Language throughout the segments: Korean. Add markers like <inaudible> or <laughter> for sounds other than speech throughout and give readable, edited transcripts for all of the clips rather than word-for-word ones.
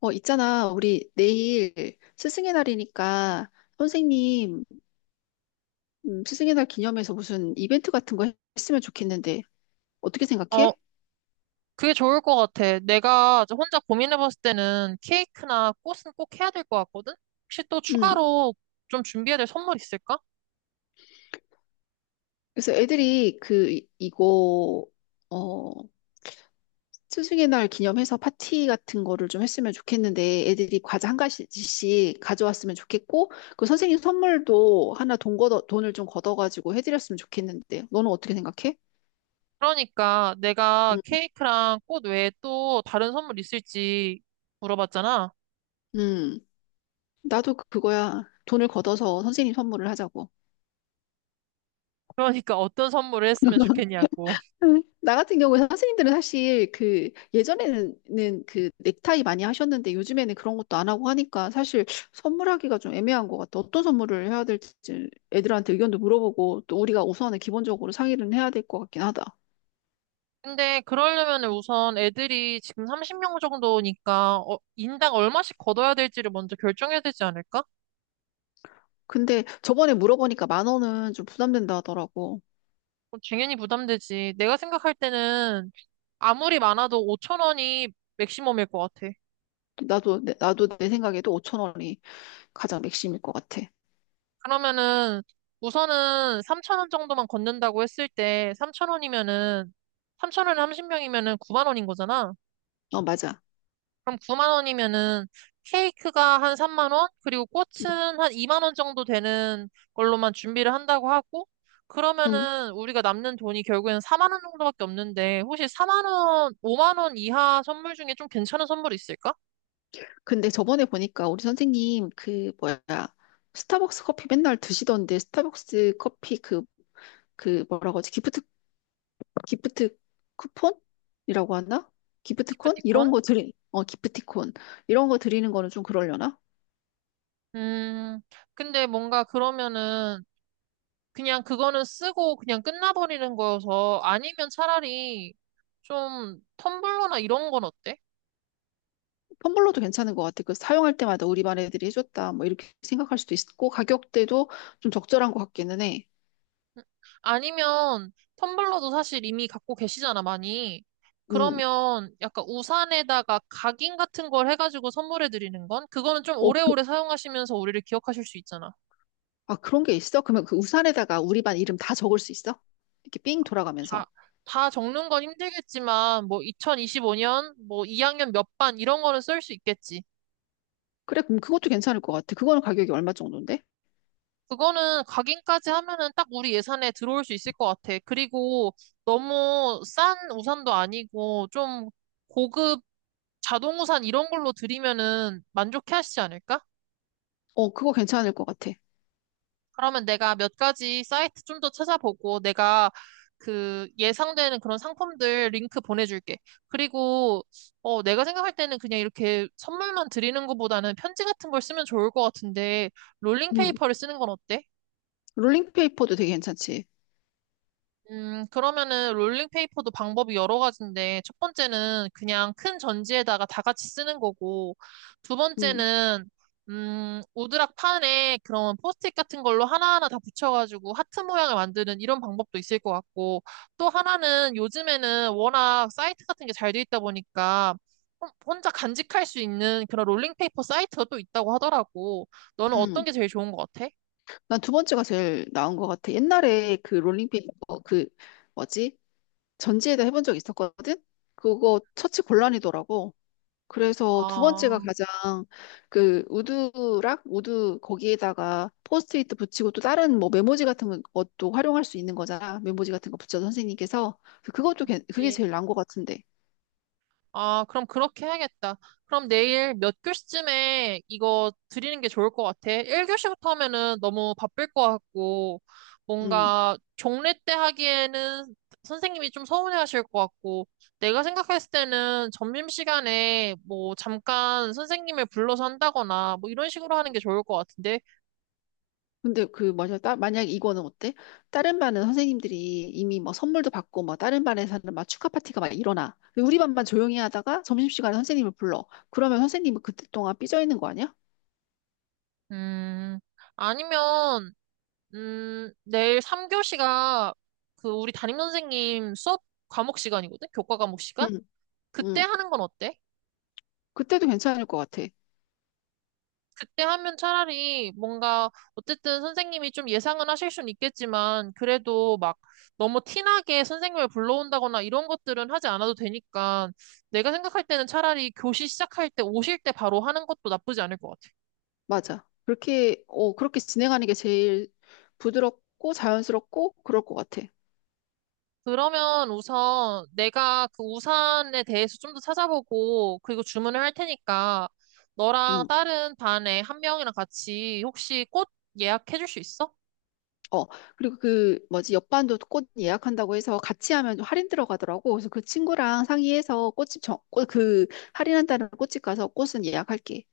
있잖아. 우리 내일 스승의 날이니까 선생님 스승의 날 기념해서 무슨 이벤트 같은 거 했으면 좋겠는데 어떻게 어, 생각해? 그게 좋을 것 같아. 내가 저 혼자 고민해봤을 때는 케이크나 꽃은 꼭 해야 될 것 같거든? 혹시 또 음, 추가로 좀 준비해야 될 선물 있을까? 그래서 애들이 이거 어, 스승의 날 기념해서 파티 같은 거를 좀 했으면 좋겠는데 애들이 과자 한 가지씩 가져왔으면 좋겠고 그 선생님 선물도 하나 돈을 좀 걷어가지고 해드렸으면 좋겠는데 너는 어떻게 생각해? 그러니까 내가 음, 케이크랑 꽃 외에 또 다른 선물 있을지 물어봤잖아. 음, 나도 그거야. 돈을 걷어서 선생님 선물을 하자고. 그러니까 어떤 선물을 했으면 <laughs> 좋겠냐고. 나 같은 경우에 선생님들은 사실 그 예전에는 그 넥타이 많이 하셨는데 요즘에는 그런 것도 안 하고 하니까 사실 선물하기가 좀 애매한 것 같아. 어떤 선물을 해야 될지 애들한테 의견도 물어보고 또 우리가 우선은 기본적으로 상의는 해야 될 것 같긴 하다. 근데 그러려면 우선 애들이 지금 30명 정도니까 인당 얼마씩 걷어야 될지를 먼저 결정해야 되지 않을까? 근데 저번에 물어보니까 만 원은 좀 부담된다 하더라고. 어, 당연히 부담되지. 내가 생각할 때는 아무리 많아도 5천 원이 맥시멈일 것 같아. 나도 내 생각에도 5천 원이 가장 맥심일 것 같아. 그러면은 우선은 3천 원 정도만 걷는다고 했을 때 3천 원이면은 삼천 원에 30명이면은 9만 원인 거잖아. 어, 맞아. 그럼 9만 원이면은 케이크가 한 3만 원, 그리고 응, 꽃은 한 2만 원 정도 되는 걸로만 준비를 한다고 하고 응. 그러면은 우리가 남는 돈이 결국에는 4만 원 정도밖에 없는데 혹시 4만 원, 5만 원 이하 선물 중에 좀 괜찮은 선물 있을까? 근데 저번에 보니까 우리 선생님 그 뭐야 스타벅스 커피 맨날 드시던데 스타벅스 커피 그 뭐라고 하지 기프트 기프트 쿠폰이라고 하나? 기프트콘 이런 기프티콘? 거 드리 어 기프티콘 이런 거 드리는 거는 좀 그러려나? 음, 근데 뭔가 그러면은 그냥 그거는 쓰고 그냥 끝나버리는 거여서 아니면 차라리 좀 텀블러나 이런 건 어때? 텀블러도 괜찮은 것 같아. 그 사용할 때마다 우리 반 애들이 해줬다 뭐 이렇게 생각할 수도 있고 가격대도 좀 적절한 것 같기는 해. 음, 아니면 텀블러도 사실 이미 갖고 계시잖아, 많이. 음, 그러면 약간 우산에다가 각인 같은 걸 해가지고 선물해 드리는 건? 그거는 좀 어, 그, 오래오래 사용하시면서 우리를 기억하실 수 있잖아. 아 그런 게 있어? 그러면 그 우산에다가 우리 반 이름 다 적을 수 있어? 이렇게 삥 다, 돌아가면서. 다 적는 건 힘들겠지만, 뭐 2025년, 뭐 2학년 몇 반 이런 거는 쓸 수 있겠지. 그래, 그럼 그것도 괜찮을 것 같아. 그거는 가격이 얼마 정도인데? 그거는 각인까지 하면은 딱 우리 예산에 들어올 수 있을 것 같아. 그리고 너무 싼 우산도 아니고 좀 고급 자동 우산 이런 걸로 드리면은 만족해 하시지 않을까? 어, 그거 괜찮을 것 같아. 그러면 내가 몇 가지 사이트 좀 더 찾아보고 내가 그 예상되는 그런 상품들 링크 보내줄게. 그리고 내가 생각할 때는 그냥 이렇게 선물만 드리는 것보다는 편지 같은 걸 쓰면 좋을 것 같은데 음. 롤링페이퍼를 쓰는 건 어때? 롤링페이퍼도 되게 괜찮지. 그러면은 롤링페이퍼도 방법이 여러 가지인데, 첫 번째는 그냥 큰 전지에다가 다 같이 쓰는 거고, 두 음. 번째는, 오드락 판에 그런 포스트잇 같은 걸로 하나하나 다 붙여가지고 하트 모양을 만드는 이런 방법도 있을 것 같고, 또 하나는 요즘에는 워낙 사이트 같은 게 잘 돼 있다 보니까, 혼자 간직할 수 있는 그런 롤링페이퍼 사이트가 또 있다고 하더라고. 너는 어떤 음. 게 제일 좋은 것 같아? 난 두 번째가 제일 나은 것 같아. 옛날에 롤링페이퍼, 뭐지? 전지에다 해본 적 있었거든? 그거 처치 곤란이더라고. 그래서 두 아, 번째가 가장 그 우드락? 우드 거기에다가 포스트잇 붙이고 또 다른 뭐 메모지 같은 것도 활용할 수 있는 거잖아. 메모지 같은 거 붙여서 선생님께서. 그게 그치. 제일 나은 것 같은데. 아, 그럼 그렇게 해야겠다. 그럼 내일 몇 교시쯤에 이거 드리는 게 좋을 것 같아. 1교시부터 하면은 너무 바쁠 것 같고, 음. 뭔가 종례 때 하기에는 선생님이 좀 서운해 하실 것 같고, 내가 생각했을 때는 점심시간에 뭐 잠깐 선생님을 불러서 한다거나 뭐 이런 식으로 하는 게 좋을 것 같은데, 근데 만약 이거는 어때? 다른 반은 선생님들이 이미 뭐 선물도 받고 뭐 다른 반에서는 막 축하 파티가 막 일어나. 근데 우리 반만 조용히 하다가 점심시간에 선생님을 불러. 그러면 선생님은 그때 동안 삐져 있는 거 아니야? 음, 아니면, 내일 3교시가 그 우리 담임선생님 수업 과목 시간이거든? 교과 과목 응, 시간? 그때 응. 하는 건 어때? 그때도 괜찮을 것 같아. 그때 하면 차라리 뭔가 어쨌든 선생님이 좀 예상은 하실 수는 있겠지만 그래도 막 너무 티나게 선생님을 불러온다거나 이런 것들은 하지 않아도 되니까 내가 생각할 때는 차라리 교시 시작할 때 오실 때 바로 하는 것도 나쁘지 않을 것 같아. 맞아. 그렇게 진행하는 게 제일 부드럽고 자연스럽고 그럴 것 같아. 그러면 우선 내가 그 우산에 대해서 좀 더 찾아보고 그리고 주문을 할 테니까 너랑 응. 다른 반에 한 명이랑 같이 혹시 꽃 예약해 줄 수 있어? 어, 그리고 뭐지, 옆반도 꽃 예약한다고 해서 같이 하면 좀 할인 들어가더라고. 그래서 그 친구랑 상의해서 꽃집 정, 꽃, 그, 할인한다는 꽃집 가서 꽃은 예약할게.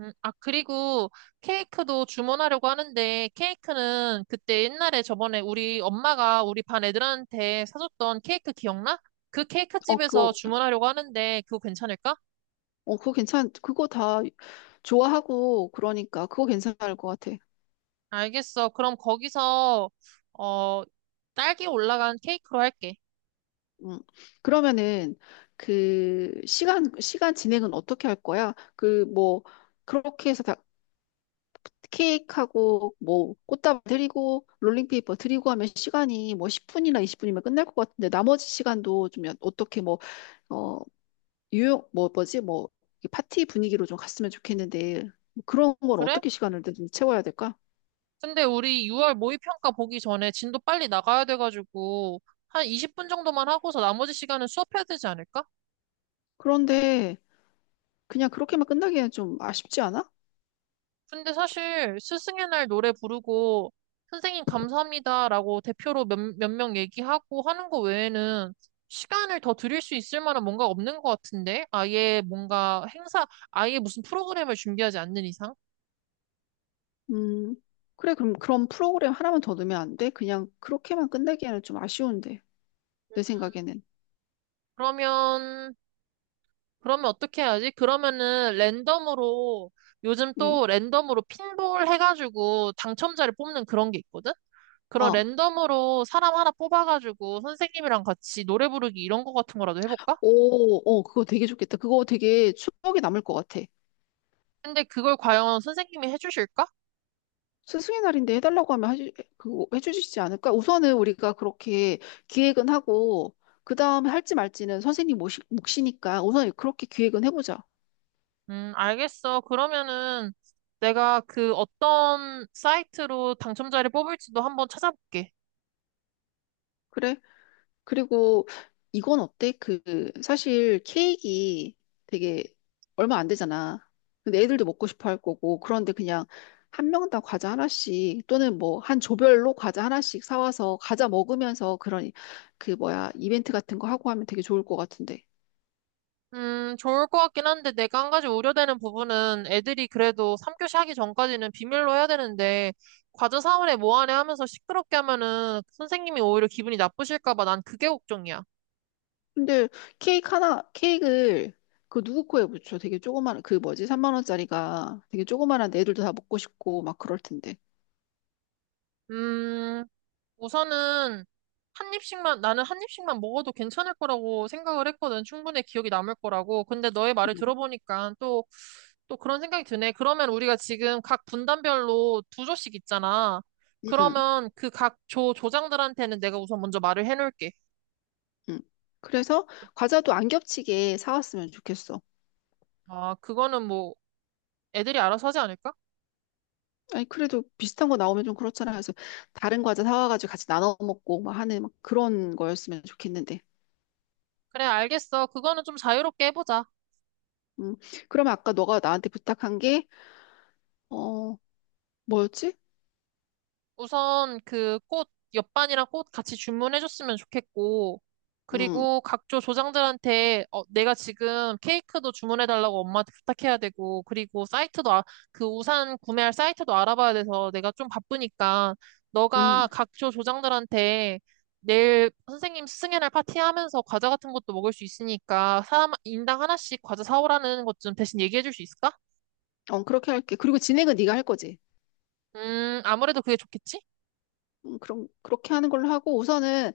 아, 그리고 케이크도 주문하려고 하는데, 케이크는 그때 옛날에 저번에 우리 엄마가 우리 반 애들한테 사줬던 케이크 기억나? 그 케이크 어, 집에서 그거, 주문하려고 하는데, 그거 괜찮을까? 그거 다 좋아하고 그러니까 그거 괜찮을 것 같아. 알겠어. 그럼 거기서, 어, 딸기 올라간 케이크로 할게. 음. 그러면은 그 시간 진행은 어떻게 할 거야? 그 뭐 그렇게 해서 다 케이크하고 뭐 꽃다발 드리고 롤링페이퍼 드리고 하면 시간이 뭐 10분이나 20분이면 끝날 것 같은데 나머지 시간도 좀 연- 어떻게 뭐 어 유용 뭐 뭐지 뭐이 파티 분위기로 좀 갔으면 좋겠는데 뭐 그런 건 그래? 어떻게 시간을 좀 채워야 될까? 근데 우리 6월 모의평가 보기 전에 진도 빨리 나가야 돼가지고, 한 20분 정도만 하고서 나머지 시간은 수업해야 되지 않을까? 그런데 그냥 그렇게만 끝나기에는 좀 아쉽지 않아? 근데 사실 스승의 날 노래 부르고 선생님 감사합니다라고 대표로 몇 명 얘기하고 하는 거 외에는 시간을 더 드릴 수 있을 만한 뭔가 없는 것 같은데? 아예 뭔가 행사, 아예 무슨 프로그램을 준비하지 않는 이상? 음 그래 그럼 그런 프로그램 하나만 더 넣으면 안 돼? 그냥 그렇게만 끝나기에는 좀 아쉬운데 내 생각에는 그러면, 그러면 어떻게 해야지? 그러면은 랜덤으로, 요즘 음 또 랜덤으로 핀볼 해가지고 당첨자를 뽑는 그런 게 있거든? 그런 어. 랜덤으로 사람 하나 뽑아가지고 선생님이랑 같이 노래 부르기 이런 거 같은 거라도 해볼까? 그거 되게 좋겠다. 그거 되게 추억이 남을 것 같아. 근데 그걸 과연 선생님이 해주실까? 스승의 날인데 해달라고 하면 해주, 그, 해주시지 않을까? 우선은 우리가 그렇게 기획은 하고, 그 다음에 할지 말지는 선생님 모시, 몫이니까 우선 그렇게 기획은 해보자. 알겠어. 그러면은 내가 그 어떤 사이트로 당첨자를 뽑을지도 한번 찾아볼게. 그래? 그리고 이건 어때? 그, 사실 케이크 되게 얼마 안 되잖아. 근데 애들도 먹고 싶어 할 거고, 그런데 그냥 한 명당 과자 하나씩 또는 뭐 한 조별로 과자 하나씩 사와서 과자 먹으면서 그런 그 뭐야 이벤트 같은 거 하고 하면 되게 좋을 것 같은데. 좋을 것 같긴 한데 내가 한 가지 우려되는 부분은 애들이 그래도 3교시 하기 전까지는 비밀로 해야 되는데 과제 사원에 뭐하네 하면서 시끄럽게 하면은 선생님이 오히려 기분이 나쁘실까 봐 난 그게 걱정이야. 근데 케이크를 그 누구 코에 붙여? 되게 조그마한, 그 뭐지? 3만 원짜리가 되게 조그마한 애들도 다 먹고 싶고 막 그럴 텐데. 음, 우선은 한 입씩만, 나는 한 입씩만 먹어도 괜찮을 거라고 생각을 했거든. 충분히 기억이 남을 거라고. 근데 너의 말을 응, 들어보니까 또, 또 그런 생각이 드네. 그러면 우리가 지금 각 분단별로 두 조씩 있잖아. 응. 그러면 그 각 조, 조장들한테는 내가 우선 먼저 말을 해놓을게. 응. 그래서 과자도 안 겹치게 사왔으면 좋겠어. 아, 그거는 뭐 애들이 알아서 하지 않을까? 아니, 그래도 비슷한 거 나오면 좀 그렇잖아. 그래서 다른 과자 사와가지고 같이 나눠 먹고 막 하는 막 그런 거였으면 좋겠는데. 그래, 알겠어. 그거는 좀 자유롭게 해보자. 음, 그러면 아까 너가 나한테 부탁한 게, 어, 뭐였지? 우선 그 꽃, 옆반이랑 꽃 같이 주문해줬으면 좋겠고, 음, 그리고 각조 조장들한테 어, 내가 지금 케이크도 주문해달라고 엄마한테 부탁해야 되고, 그리고 사이트도, 아, 그 우산 구매할 사이트도 알아봐야 돼서 내가 좀 바쁘니까, 너가 음, 각조 조장들한테 내일 선생님 스승의 날 파티하면서 과자 같은 것도 먹을 수 있으니까, 사람 인당 하나씩 과자 사오라는 것 좀 대신 얘기해줄 수 있을까? 어, 그렇게 할게. 그리고 진행은 네가 할 거지. 아무래도 그게 좋겠지? 그럼, 그렇게 하는 걸로 하고 우선은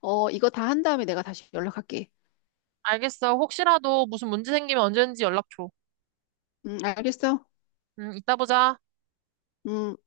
어, 이거 다 한 다음에 내가 다시 연락할게. 알겠어. 혹시라도 무슨 문제 생기면 언제든지 연락 줘. 알겠어? 이따 보자. 음.